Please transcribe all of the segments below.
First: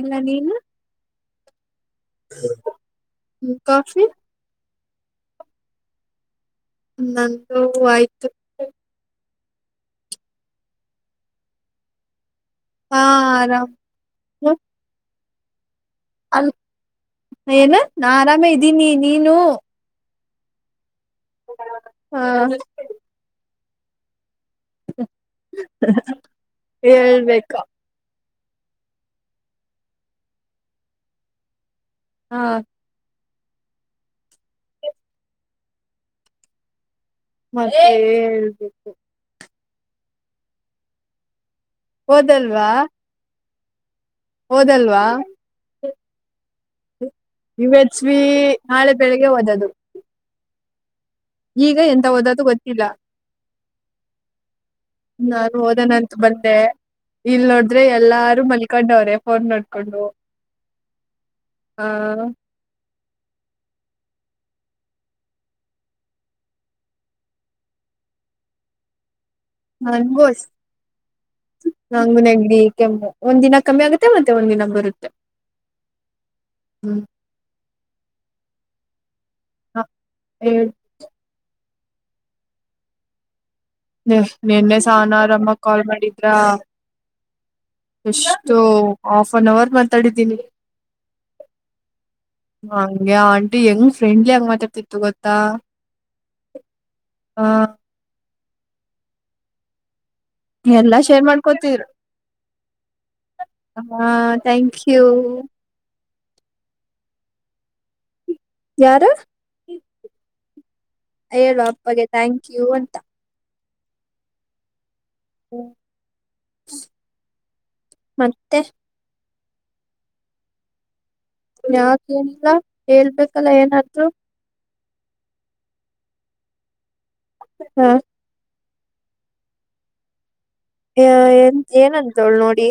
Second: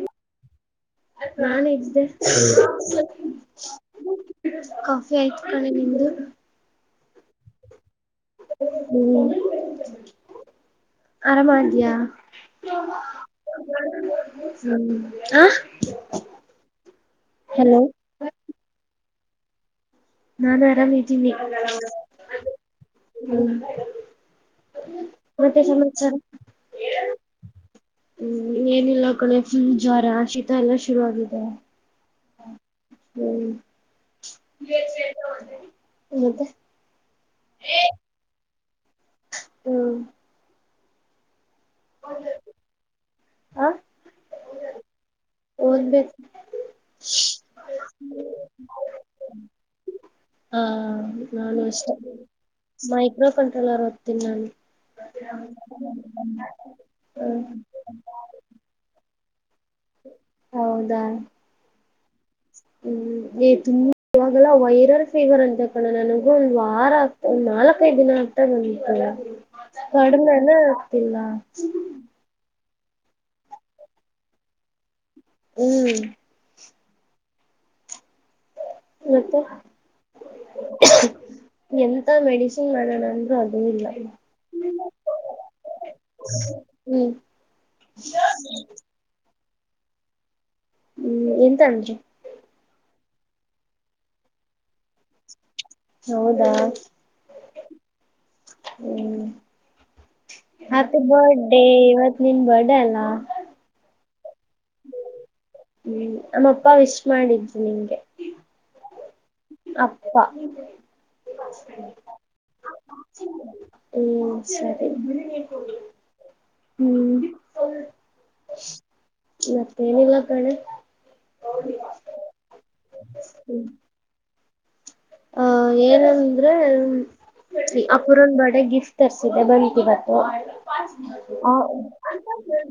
ಇಲ್ಲ ನೀನು ನಾನ ಇಲ್ದೇ ಕಾಫಿ ಕಾಫಿ ಆಯ್ತು ಕಣೆ ನಿಮ್ದು ನಂದು ಆಯ್ತು. ಹ್ಮ್ ಆರಾಮ ಇದಯಾ ಹಾ ಆರಾಮ್ ಹಾ ಅಲ್ ಏನ್ ನಾ ಆರಾಮೇ ಇದ್ದೀನಿ ನೀನು ನಾನು ಆರಾಮತೀನಿ ಹ್ಮ. ಹ ಮತ್ತ ಸಮಾಚಾರ. ಹೇಳ್ಬೇಕ ಹ್ಮ್ ಏನಿಲ್ಲ ಕಡೆ ಫುಲ್ ಜ್ವರ ಶೀತ ಎಲ್ಲಾ ಶುರು ಆಗಾಗಿದೆ. ಹಾ ಹ್ಮ್ ಮತ್ತೆ [inaudible] [inaudible] ಮತ್ತೆ ಹೇಳ್ಬೇಕು ಹ್ಮ ಒಂದಲ್ವಾ ಹಾ [inaudible] ಹೋದಲ್ವಾ ದ ಬ ಸ್ ನಾಳೆ ಬೆಳಗ್ ಹಓದೋದು ಹಾ ನಾನು ಇಷ್ಟ ಓದದು ಗೊತ್ತಿಲ್ಲ ಮೈಕ್ರೋ ಕಂಟ್ರೋಲರ್ ಓದ್ತೀನಿ ನಾನು. ನಾನು ಹೋದನ ಅಂತ ಬಂದೆ ಇಲ್ ಹ್ಮ್ ನೋಡಿದ್ರೆ ಎಲ್ಲ. ರು ಮಲ್ಕೊಂಡವ್ರೇ ಫೋನ್ ಮಾಡಕೊಂಡು ಹೌದಾ ಹ. ತುಂಬ ಇವಾಗೆಲ್ಲ ವೈರಲ್ ಫೀವರ್ ಅಂತಕಣಣ ನನಗ ಒಂದು ವಾರ ಆಗ್ತ ಒಂದ್ ನಾಲ್ಕೈದು ದಿನ. ಮಟ್ಟಲ್ಲ ನನ್ಗೂ ಅಷ್ಟೇ ಕಡಮನ್ನ ಅತಿಲ್ಲ [inaudible] ಕೆಮ್ಮ ಒಂದ್ ದಿನ ಕಮ್ಮಿ ಆಗುತ್ತೆ ಮತ್ತೆ ಒಂದ್ ದಿನ ಬರುತ್ತ. ಹ್ಮ್ ಹ್ಮ್ ಮತ್ತೆ ಹಾ ಎಂತ ಮೆಡಿಸಿನ್ ಮಾಡೋಣ ಅಂದ್ರು ಅದ ನಿನ್ನೆ ಸಾನ ಆರಮ್ಮ ಕಾಲ್ ಮಾಡಿದ್ರ ಹ್ಮ್ ಎಷ್ಟೋ ಹಾಫ್ ಅನ್ ಅವರ್ ಮಾತಾಡಿದ್ದೀನಿ ಹ್ಮ್ ಎಂತ ಅಂಜು ಹಂಗೆ ಆಂಟಿ ಹೆಂಗ್ ಫ್ರೆಂಡ್ಲಿ ಆಗಿ ಮಾತಾಡ್ತಿತ್ತು ಗೊತ್ತಾ ಹೌದಾ ಆ ಹ್ಮ್ ಮತ್ತ ಎಲ್ಲಾ ಶೇರ್ ಬರ್ಡೇ ಮಾಡ್ಕೋತಿದ್ರು ಇವತ್ ನಿನ್ ಬರ್ಡೇ ಅಲ್ಲ ಹಾ ಥ್ಯಾಂಕ್ ಯು ಮಾಡಿದು ನಿಂಗೆ ಯಾರ ಅಪ್ಪ ಹ್ಮ್ ಹೇಳು ಅಪ್ಪಗೆ ಥ್ಯಾಂಕ್ ಯು ಅಂತ ಸರಿ ಹ್ಮ್ ಮತ್ತೆ ಮತ್ತೆ ನಲ್ ಕಣೆ ಯಾಕ ಏನಿಲ್ಲ ಹೇಳ್ಬೇಕಲ್ಲ ಏನಾದ್ರು ಅಹ ಏನಂದ್ರೆ ಹ, ಅಪುರಂದ ಬರ್ಡೆ ಗಿಫ್ಟ್ ತರ್ರಿಸಿದೆ ಬವತ್ತು ಹ ಎನ್ ಏನಂತವಳು ನೋಡಿ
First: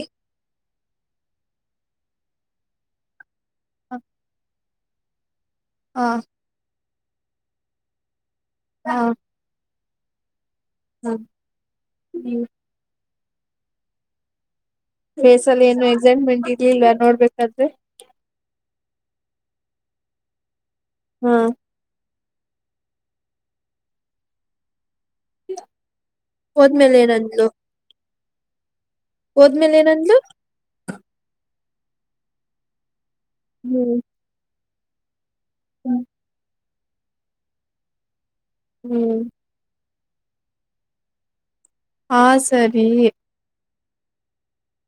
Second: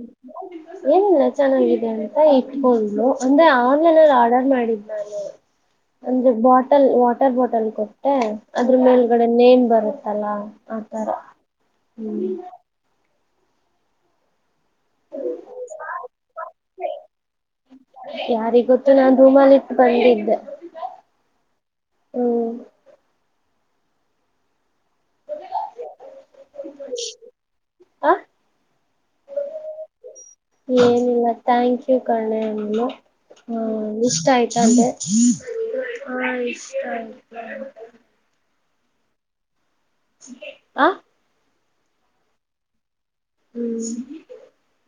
ಏನಿಲ್ಲ ಚೆನ್ನಾಗಿದೆ ಅಂತ ಎಡ್ಫೋನ್ ಅಂದ್ರೆ ಆನ್ಲೈನ್ಲ್ಲಿ ಆರ್ಡರ್ ಮಾಡಿದ್ ನಾನು ಹ ಅಂದ್ರೆ ಬಾಟಲ್ ವಾಟರ್ ಬಾಟಲ್ ಕೊಟ್ಟೆ ಅದ್ರ ಹ ಮೇಲ್ಗಡೆ ನೇಮ್ ಬರುತ್ತೆ ಲಾ ಆತರ ಹ್ಮ್ ಬೇಸಲ್ ಏನು ಎಕ್ಸೈಟ್ಮೆಂಟ್ ಇಲಿಲ್ಲ ನೋಡ್ಬೇಕಾದ್ರೆ ನಾನು ರೂಮ್ ಅಲ್ಲಿ ಇಟ್ಟು ಬಂದಿದ್ದೆ ಹ್ಮ್ ಹ್ಮ ಹೋದ್ಮೇಲೆ ಹೇಳೋಣ ಬಿಡು ಆ ಹೋದ್ಮೇಲೆ ಏನಂದ್ಲು ಏನಿಲ್ಲ ಥ್ಯಾಂಕ್ ಯು ಕಣೆ ಅಂದೇ ಇಷ್ಟ ಆಯ್ತ ಅಂದೇ ಹ್ಮ್ ಹಾ ಇಷ್ಟ ಆಯ ಹ್ಮ್ ಆ [inaudible] ಹಾ ಸರಿ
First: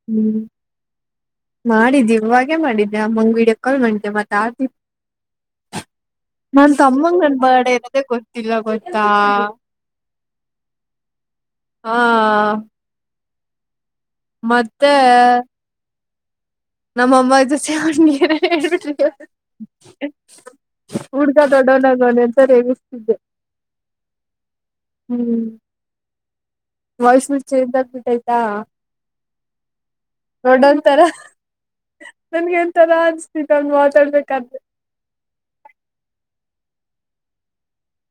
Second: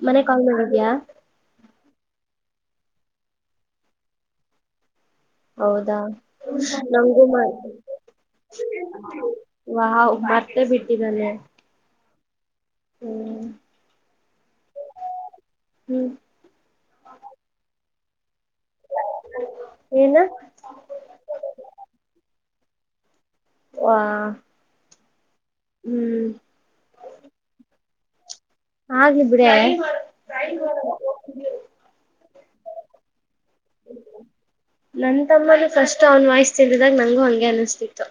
ಮನೆಗೆ ಹ್ಮ್ ಕಾಲ್ ಮಾಡಿದಿಯಾ ಮಾಡಿದ್ದಿ ಇವಾಗೆ ಮಾಡಿದ್ದಿ ಆಮ್ಮಂಗ್ಗ ವಿಡಿಯೋ ಕಾಲ್ ಕಲ್ ಮಾಡಿದೆ ಮತ್ತು ಹಾಗೆ ಹೌದಾ ನಮಗು ನನ್ ಬರ್ಡೇ ಇರೋದೇ ಗೊತ್ತಿಲ್ಲ ಗೊತ್ತಾ ವಾ ಮಾರ್ತೇ ಬಿಟ್ಟಿದ್ದಲ್ಲೆ ಹಾ [inaudible] ಹ್ಮ ಮತ್ತೆ ಹ್ಮ್ ನಮ್ಮ ಅಮ್ಮ ಜೊತೆ ಹಣ್ಣೀರ ಏನ ಹುಡುಗಾ ದೊಡ್ಡೋನ್ನಗನೆ ಸರಿ ಎಸ್ತಿದ್ದೆ ವಾ ಹ್ಮ್ ಹ್ಮ್ ವಯ್ಸ್ ಒಂದ್ ಚೇಂಜ್ ಅಗ್ಬಿತೈತ ಆಗ್ಲಿ ಬಿಡೆ ದೊಡ್ಡವರ ತರ ನನ್ಗೆ ಒಂದತರ ಅನಿಸ್ತಿತು ಅಲ್ಲಿ ಮಾತಾಡ್ಬೇಕಾದ್ರೆ ಅಲ್ಲಿದ್ದಾಗ ನಂಗೂ ಹಂಗೆ ಅನಿಸ್ತಿತ್ತು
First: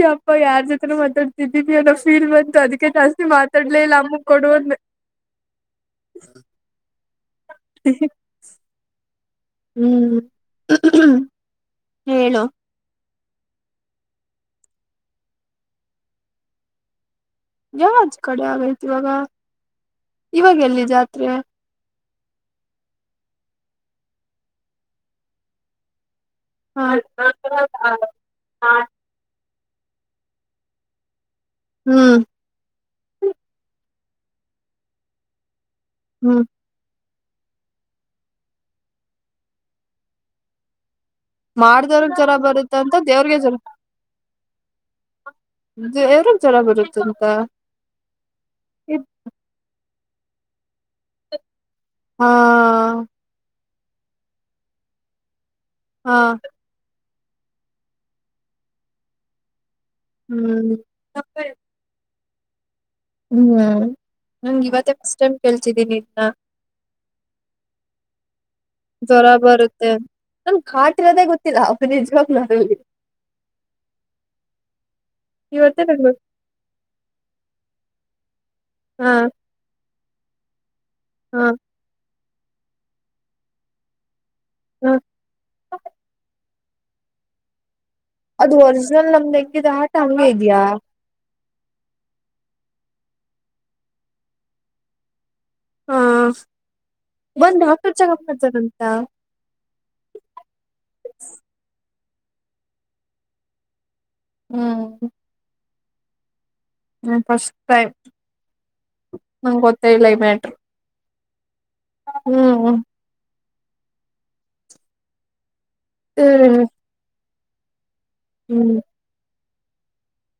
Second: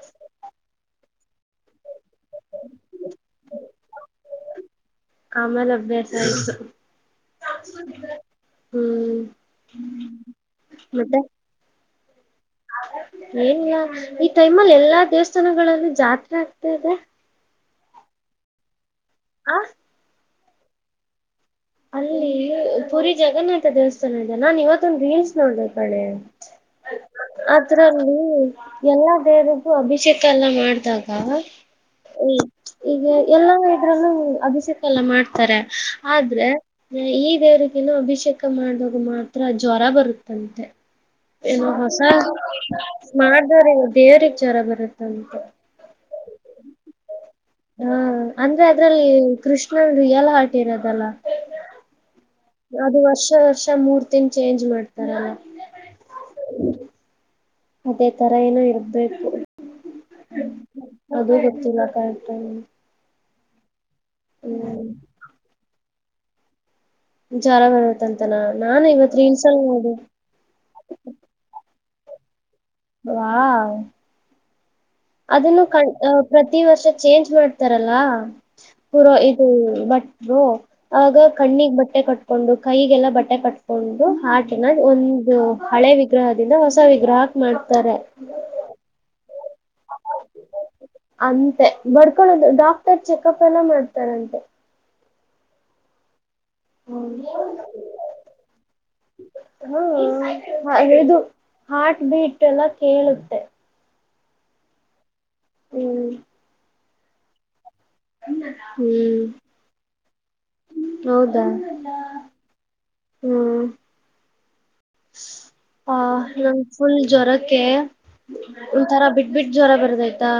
ಯಪ್ಪ ಯಾರ್ ಜೊತೆನು ಮಾತಾಡ್ ಇದ್ದೀ ಅನ್ನೋ ಫೀಲ್ ಬಂತು ಅದಕ್ಕೆ ಜಾಸ್ತಿ ಮಾತಾಡ್ಲೇ ಇಲ್ಲ ಅಮ್ಮು ಕೊಡುಅಂದೇ ಆಮೇಲೆ ಅಭ್ಯಾಸ ಆಯ್ತು ಹ್ಮ್ ಹ್ಮ್ ಮತ್ತೆ ಹೇಳು ಏನಿಲ್ಲ ಈ ಟೈಮಲ್ಲಿ ಎಲ್ಲಾ ದೇವಸ್ಥಾನಗಳಲ್ಲೂ ಜಾತ್ರೆ ಆಗ್ತಾ ಇದೆ ಯಾವ ಕಡೆ ಆಗೈತ್ ಇವಾಗ ಆ ಇವಾಗ ಎಲ್ಲಿ ಜಾತ್ರೆ ಅಲ್ಲಿ ಪುರಿಜಗನ್ನಾಥ ದೇವಸ್ಥಾನ ಇದೆ ನಾನ್ ಇವತ್ತೊಂದು ರೀಲ್ಸ್ ನೋಡಿದೆ ಕಣೆ ಅದ್ರಲ್ಲಿ ಎಲ್ಲಾ ದೇವ್ರು ಅಭಿಷೇಕ ಎಲ್ಲ ಮಾಡಿದಾಗ ಹ್ಮ್ ಈಗ ಎಲ್ಲ ಅಲ್ಲು ಅಭಿಷೆಕ್ಕೆ ಎಲ್ಲ ಮಾಡ್ತಾರೆ ಹ್ಮ್ ಆದ್ರೆ ಈ ದೇವ್ರಗನು ಅಭಿಷೇಕ ಮಾಡ್ದಾಗ ಮಾತ್ರ ಜ್ವರ ಬರುತ್ತಂತೆ ಏ ಹೊಸ ಮಾಡ್ದವ್ರಗ್ ಜ್ವರ ಬರುತ್ತ ಅಂತ ಮಾಡ್ದಾರ ದೇವರಿಗೆ ಜ್ವರ ಬರುತ್ತ ದೇವರಿಗೆ ಜ್ವರ ಬರುತ್ತಂತ ಹಾ ಅಂದ್ರೆ ಅದ್ರಲ್ಲಿ ಕೃಷ್ಣನ್ ರಿಯಲ್ ಹಾರ್ಟ್ ಇರೋದಲ್ಲ ಹಾ ಅದು ವರ್ಷ ವರ್ಷ ಮೂರ್ತಿನ ಚೇಂಜ್ ಮಾಡ್ತಾರಲ್ಲ ಹಾ ಅದೇ ತರ ಏನೋ ಇರ್ಬೇಕು ಹ್ಮ್ ಅದು ಗೊತ್ತಿಲ್ಲ ಅಕ್ಕ [inaudible] ಹ್ಮ್ ನನಗೆ ಇವತ್ತೆ ಫಸ್ಟ್ ಟೈಮ್ ಕೇಳ್ತಿದೀನಿ ಇದ್ನ ಜ್ವರ ಬರುತ್ತಂತನ ಜ್ವರ ಬರುತ್ತೆ ನನಗೆ ಹಾರ್ಟ್ ಇರೋದೇ ಗೊತ್ತಿಲ್ಲ ನಿಜವಾಗ್ಲೂ ಅದ್ರಲ್ಲಿ ವಾವ್ ಅದನ್ನು ಇವತ್ತೇ ಕಣ ನಂಗ ಪ್ರತಿ ವರ್ಷ ಚೇಂಜ್ ಮಾಡ್ತಾರಲ್ಲಾ ಪುರಾ ಹಾ ಇದು ಬಟ್ಲು ಆಗ ಹಾ ಕಣ್ಣಿಗೆ ಬಟ್ಟೆ ಕಟ್ಟಿ ಕೊಂಡು ಕೈಗೆಲ್ಲ ಬಟ್ಟೆ ಕಟ್ಕೊಂಡು ಹಾರ್ಟ್ಟಿನ ಹ ಒಂದು ಹಳೆ ವಿಗ್ರಹ ದಿಂದ ಹೊಸ ವಿಗ್ರಹಕ್ಕೆ ಮಾಡ್ತಾರೆ ಅದು ಒರಿಜಿನಲ್ ನಮ್ದ ಹೆಂಗಿದೆ ಹಾರ್ಟ್ ಹಂಗೇ ಇದೆಯಾ ಅಂತೆ ಬಡ್ಕೊಳೋದು ಡಾಕ್ಟರ್ ಚೆಕಪ್ ಎಲ್ಲ ಮಾಡ್ತಾರಂತೆ ಹಾ ಬಂದು ಡಾಕ್ಟರ್ ಚೆಕಪ್ ಮಾಡ್ತಾರಂತ ಹ ಇದು ಹಾರ್ಟ್ ಇದೆಲ್ಲ ಕೇಳಿದ್ರೆ ಹ್ಮ್ ಹ್ಮ್ ಹ ಫಸ್ಟ್ ಟೈಮ್ ಹ್ಮ್ ನಂಗೆ ಗೊತ್ತ ಇಲ್ಲ ಈ ಮ್ಯಾಟರ್ ಹೌದಾ ಹ್ಮ್ ಹ್ಮ ಆ ನನಗ ಹ್ಮ್ ಫುಲ್ ಜ್ವರಕ್ಕೆ ಒಂಥರ ಬಿಟ್ಟ ಬಿಟ್ಟ ಜ್ವರ ಬರದಾಯ್ತಾ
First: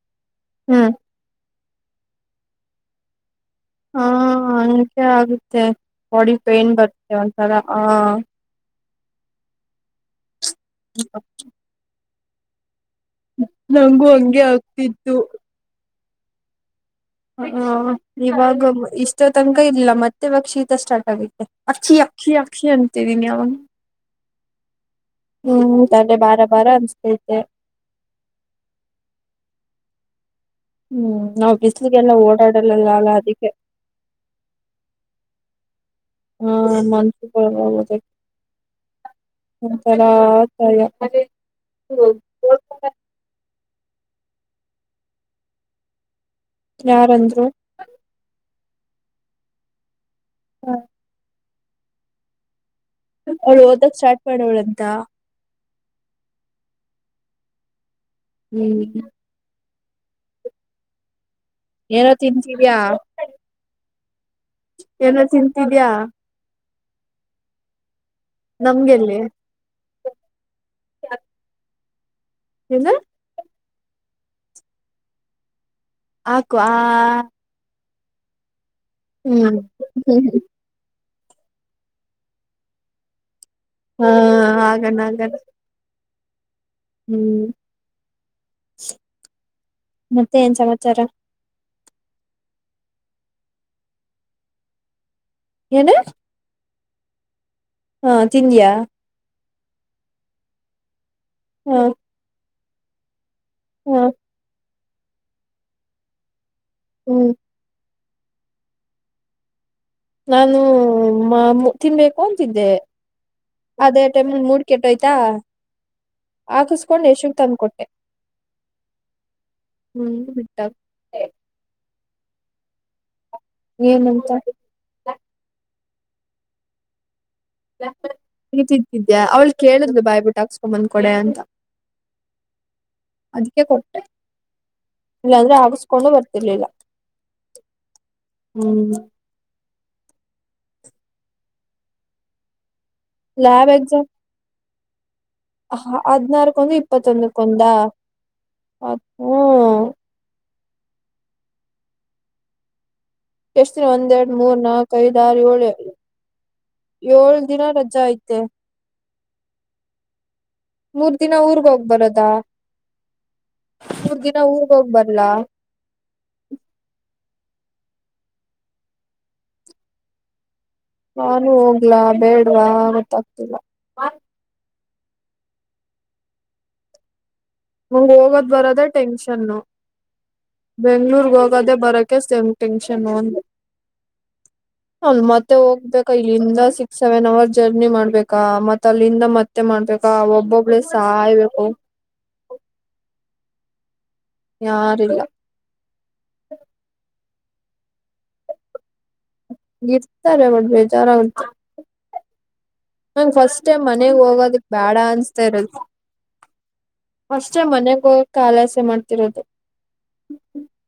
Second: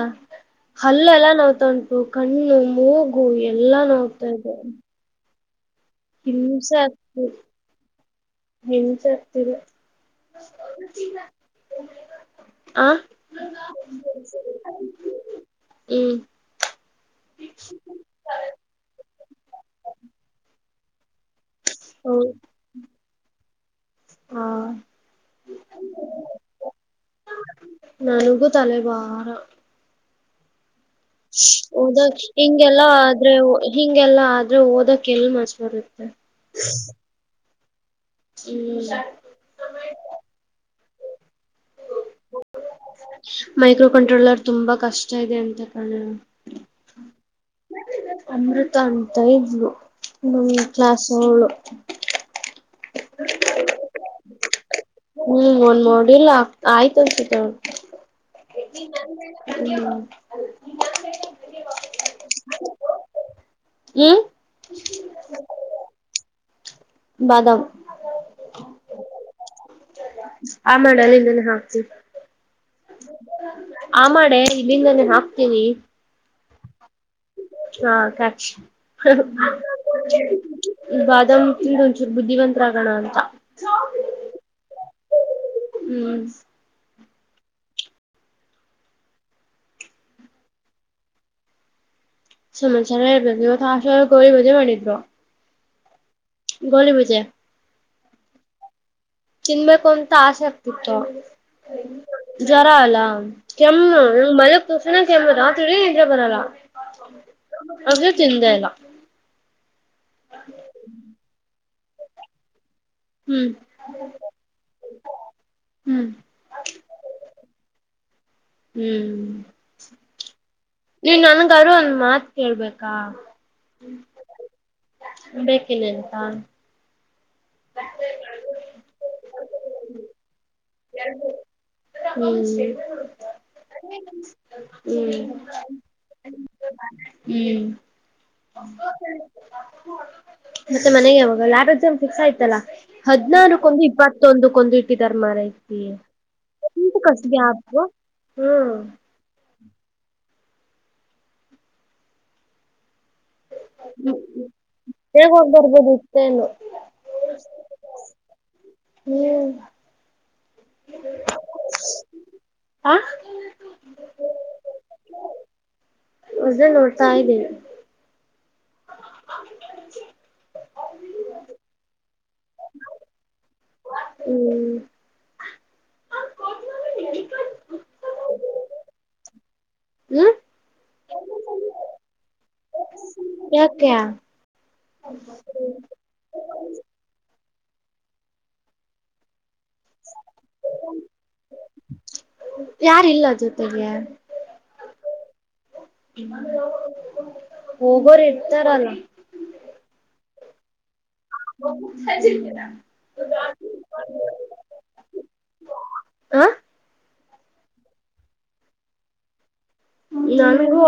ಹ್ಮ್ ಹಲ್ಲ ಎಲ್ಲ ನೋವತಾ ಉಂಟು ಕಣ್ಣು ಮೂಗು ಎಲ್ಲಾ ಹಾ ನೋವತಾ ಇದೆ ಹಂಗೆ ಆಗುತ್ತೆ ಬಾಡಿ ಪೇನ್ ಹಿಂಸೇ ಬರುತ್ತೆ ಆಗ್ತಿದೆ ಒಂಥರ ಹಾ ಹಿಂಸೆ ಆಗ್ತಿದೆ ಹ ಆ ನಂಗು ಹಂಗೆ ಆಗ್ತಿತು ಹ್ಮ್ ಹ ಇವಾಗ ಇಷ್ಟ ತನಕ ಇಲ್ಲ ಮತ್ತೆ ಇವಾಗ ಶೀತ ಸ್ಟಾರ್ಟ್ ಆಗಿದೆ ಅಕ್ಷಿ ಹೌದು ಅಕ್ಷಿ ಅಕ್ಷಿ ಅಂತಿದಿನಿ ಅವಾಗಿಂದ ಹಾ ತಲೆ ಭಾರ ಭಾರ ಅನ್ಸ್ತೈತೆ ನನಗು ತಲೆಬಾರ ಹ್ಮ್ ನಾವ್ ಬಿಸ್ಲಿಗೆಲ್ಲ ಓದಕ್ ಹಿಂಗೆಲ್ಲ ಓಡಾಡಲ್ಲಲ್ಲ ಅಲ್ಲ ಆದ್ರೆ ಅದಕ್ಕೆ ಹಿಂಗೆಲ್ಲ ಆದ್ರೆ ಓದಕ್ ಎಲ್ ಮನಸ್ಸು ಬರುತ್ತೆ ಹಾ ಮನ್ಸು ಹ್ಮ್ ಒಂಥರ ಆತಾಯ [unintelligible] ಮೈಕ್ರೋ ಕಂಟ್ರೋಲರ್ ತುಂಬಾ ಕಷ್ಟ ಇದೆ ಅಂತ ಕಣೆ ಯಾರ ಅಂದರು ಅಮೃತ ಅಂತ ಇದ್ಲು ನಮ್ಮ ಕ್ಲಾಸ್ ಅವಳು ಅವ್ಳು ಓದಕ್ ಸ್ಟಾರ್ಟ್ ಮಾಡ ಅವ್ಳಂ ಹ್ಮ್ ಒಂದ್ ಮಾಡಿಲ್ ಆ ಆಯ್ತ ಅನ್ಸತ ಹ್ಮ್ ಅವಳದ ಹ್ಮ [unintelligible] ಏನೋ ತಿಂತಿದ್ಯಾ ಹ್ಮ್ ಏನೋ ತಿಂತಿದ್ಯಾ ಬಾದಾಮ ನಮ್ಗೆಲ್ಲಿ ಆ ಮಾಡಲ್ಲಿ ಇದನ್ನಾ ಹಾಕ್ತೀನಿ ಏನು ಆ ಮಾಡೆ ಇಲ್ಲಿಂದ ನೇ ಹಾಕ್ತೀನಿ ಹಾಕು ಆ ಹಾ ಕ್ಯಾಚ್ ಹ ಹ್ಮ್ ಇದು ಬಾದಾಮ ತಿಂದ ಒಂಚೂರು ಬುದ್ಧಿವಂತರ ಆಗೋಣ ಅಂತ ಹಾ ಹಾಗಣ ಆಗಣ ಹ್ಮ್ ಹ್ಮ್ ಮತ್ತೆ ಏನ್ ಸಮಾಚಾರ ಸಮಾಚಾರ ಹೇಳಬೇಕು ಇವತ್ತು ಆಷ್ಟಲಲ್ಲಿ ಗೂಲಿ ಭಜಿ ಮಾಡಿದ್ರು ಏನು ಗೋಲಿ ಬಜಿ ಹಾ ತಿಂದಿಯಾ ತಿನ್ಬೇಕು ಅಂತ ಆಸೆ ಆಗ್ತಿತ್ತು ಹ್ಮ್ ಜ್ವರ ಅಲ್ಲಾ ಕೆಮ್ಮು ಮಲ್ಗ್ ತಕ್ಷಣ ಕೆಮ್ಮು ರಾತ್ರಿ ಇಡಿ ನಿದ್ದೆ ಬರಲ್ಲ ಹ್ಮ್ ಅದ್ಕೆ ತಿಂದೆ ಇಲ್ಲ ನಾನು ಮಾಮು ತಿನ್ಬೇಕು ಅಂತಿದ್ದೆ ಹ್ಮ್ ಅದೇ ಟೈಮಗ ಮೂಡ್ ಕೆಟ್ಟೋಯ್ತಾ ಹ್ಮ್ ಹಾಕಸ್ಕೊಂಡ್ ಯಶೂಗ್ ತಂದ್ಕೊಟ್ಟೆ ಹ್ಮ್ ಹ್ಮ್ ಬಿಟ್ಟಾಗ ನೀನ್ ನನ್ಗಾರು ಒಂದ್ ಮಾತ್ ಕೇಳ್ಬೇಕಾ ಏನಂತ ಕ್ಕಿನಂತಾ ನೀ ತಿಂತಿದ್ಯಾ ಅವ್ಳ್ ಕೇಳುದ್ಲು ಬಾಯ್ಬುಟ್ ಹಾಕ್ಸ್ಕೊಂಬಂದ್ ಕೊಡೇ ಅಂತ ಹ್ಮ್ ಅದಕ್ಕೆ ಕೊಟ್ಟೆ ಹ್ಮ್ ಇಲ್ಲಾಂದ್ರೆ ಹಾಕುಸ್ಕೊಂಡು ಬರ್ತ್ ತ್ತಿರ್ಲಿಲ್ಲ ಹ್ಮ್ ಮತ್ತೆ ಮನೆಗೆ ಯಾವಾಗ ಲ್ಯಾಬ್ ಎಕ್ಸಾಮ್ ಫಿಕ್ಸ್ ಆಯ್ತಲ್ಲ ಹದ್ನಾರುಕ್ಕೊಂದು ಇಪ್ಪತ್ತೊಂದುಕ್ಕೊಂದು ಇಟ್ ಹ ಅದ್ನಾರುಕ್ಕೊಂದು ಎಂತಕ್ ಅಷ್ಟ್ ಇಪ್ಪತ್ತೊಂದುಕ್ ಗ್ಯಾಪ್ ಒಂದಾ ಹ್ಮ್ ಅದ್ ಹ್ಮ್. ಎಷ್ಟ್ ದಿನ ಒಂದ್ ಎರಡ್ ಮೂರ್ ನಾಲ್ಕು ಐದ ಬೇಗ ಆರ್ ಹೋಗ್ ಯೋಳ್ ಬರ್ಬೋದು ಇತ್ತೇನು ಏಳು ದಿನ ರಜಾ ಐತೆ. ಹ್ಮ್ ಮೂರ್ ದಿನ ಊರ್ಗ್ ಹೋಗ್ ಬರದಾ ಆ ಮೂರ್ ದಿನ ಊರ್ಗ್ ಹೋಗ್ ಬರ್ಲಾ ಅದೇ ನೋಡ್ತಾ ಇದ್ದೀನಿ ನಾನು ಹೋಗ್ಲಾ ಬೇಡ್ವಾ ಗೊತ್ತಾಗ್ತಿಲ್ಲ [unintelligible] ನನಗ ಹೋಗೋದ್ ಬರೋದೆ ಟೆನ್ಷನ್ನು ಹ್ಮ್ ಬೆಂಗ್ಳೂರ್ಗೆ ಹೋಗದೆೇ ಬರಕೆ ಸೆಮ್ ಟೆಂಕ್ಷನ್ ಅಂದೆ ಯಾಕೆ ಹೌದ ಮತ್ತೆ ಹೋಗ್ಬೇಕ ಇಲ್ಲಿಂದ ಸಿಕ್ಸ್ ಸೆವೆನ್ ಅವರ್ ಜರ್ನಿ ಮಾಡ್ಬೇಕಾ ಮತ್ತ್ ಅಲ್ಲಿಂದ ಮತ್ತೆ ಮಾಡ್ಬೇಕಾ ಒಬ್ಬೊಬ್ಳೇ ಸಾಯ್ಬೇಕು ಯಾರಿಲ್ಲ ಜೊತೆಗೆ ಯಾರಿಲ್ಲ ಹೋಗೋರ್ ಇರ್ತಾರಲ್ಲ. ಇರ್ತಾರೆ [unintelligible] [unintelligible] ನಂಗ್ ಫಸ್ಟ್ ಟೈಮ್ ಮನೆಗ್ ಹೋಗದುಕ್ ಬ್ಯಾಡ ಅನ್ಸ್ತಾ ಇರದ್. ಹ ಫಸ್ಟ್ ಟೈಮ್ ಮನೆಗ್ ಹೋಗಕ್ ಆಲಸ್ಯ ಮಾಡ್ತಿರೋದು. ನನ್ಗು.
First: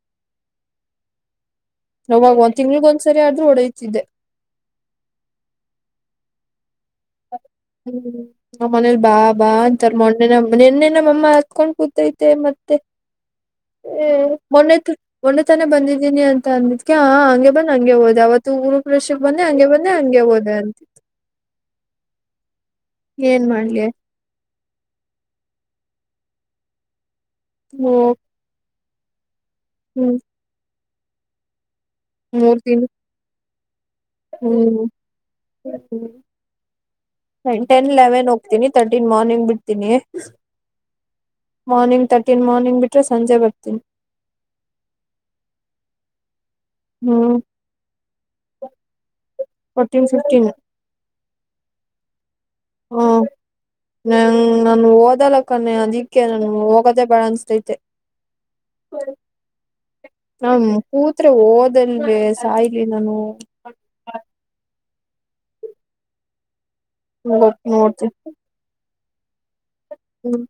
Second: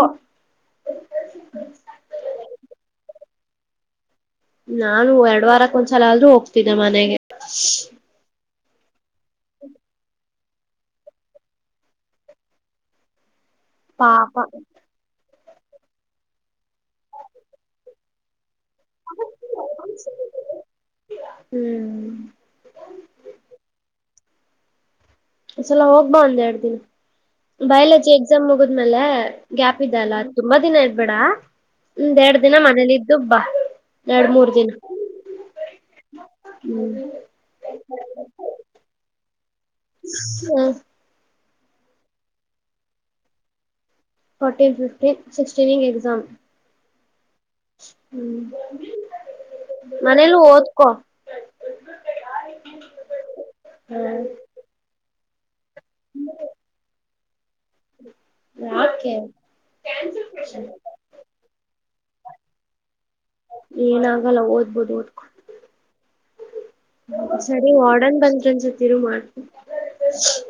ಅವಾಗ ತಿಂಗ್ಳಿಗ್ ಒಂದ್ಸರಿ ಆದ್ರೂ ಓಡೋಯ್ತಿದ್ದೆ. ನಾನು ಎರಡ್ ವಾರಕ್ ಒಂದ್ಸಲ ಆದ್ರೂ ಹೋಗ್ತಿದ್ದೆ ಮನೆಗೆ. ಹ್ಮ್ ನಮ್ಮ್ ಮನೇಲಿ ಬಾ ಬಾ ಅಂತರ್ ಮೊನ್ನೆ ನಿನ್ನೆ ನಮ್ ಅಮ್ಮ ಅತ್ಕೊಂಡ್ ಕೂತೈತೆ ಮತ್ತೆ. ಪಾಪ [inaudible] ಮೊನ್ನೆ ಮೊನ್ನೆ ತನ ಬಂದಿದ್ದೀನಿ ಅಂತ ಅಂದಿದ್ಕೆ ಹಾ ಹಂಗೆ ಬಂದ್ ಹಂಗೆ ಹೋದೆ ಅವತ್ ತ್ತು ಗೃಹಪ್ರವೇಶುಕ್ ಬಂದೆ ಹಂಗೆ ಬಂದೆ ಹಂಗೆ ಹೋದೆ ಅಂತಿತ್ ಹ್ಮ್ ಏನ್ ಮಾಡ್ಲಿ. ಈ ಸಲ ಹೋಗ್ಬಾ ಒಂದ್ ಎರಡ್ ದಿನ ಮೂ ಬಯಲಜಿ ಎಕ್ಸಾಮ್ ಮುಗುದ್ಮೇಲೆ. ಗ್ಯಾಪ್ ಇದ ಹ್ಮ್ ಅಲ ತುಂಬಾ ದಿನ ಇರ್ಬೇಡ ಒಂದ್ ಎರಡ್ ದಿನ ಮನೇಲಿದ್ದು ಬಾ. ಎರಡ್ ಮೂರ್ ದಿನ ಹ್ಮ್ ಹ್ಮ್ ಹ್ಮ್ ಟೆನ್ ಲೆವೆನ್ ಹೋಗ್ತೀನಿ ತರ್ಟಿನ್ ಮಾರ್ನಿಂಗ್ ಬಿಟ್ ಹ್ಮ್ ಮಾರ್ನಿಂಗ್ ತರ್ಟೀನ್ ಮಾರ್ನಿಂಗ್ ಬಿಟ್ರೆ ಸಂಜೆ ಬರ್ತೀನಿ. ಫೋರ್ಟೀನ್ ಫಿಕ್ಟೀನ್ ಸಿಕ್ಟೀನ್ಗೆ ಎಕ್ಸಾಮ್. ಹ್ಮ್ ಹ್ಮ್ ಫೋರ್ಟೀನ್ ಮನೇಲು ಫಿಫ್ಟೀನ್ ಒದ್ಕೋ. ಹ್ಮ ನ ಹ್ಮ್ ನಾನು ಓದಲಕ್ಕಣೆ ಅದಿಕ್ಕೆ ನನ್ ಹೋಗೋದೇ ಬೇಡ ಅನಿಸ್ ತೆ ಯಾಕೆ. ಹ ಕೂತ್ರೆ ಓದಲ್ವೇ ಸಾಯಿಲಿ ನಾನು. ಏನಾಗಲ್ಲ ಓದ್ಬೋದು ಓದ್ಕೊ ಹೋಗ್ ಸರಿ ನೋಡ್ತೀನಿ ವಾರ್ಡನ್ ಬಂದ್ರು ಅನ್ಸುತ್ತೆ ಇರು ಮಾಡ್ ಹ್ಮ್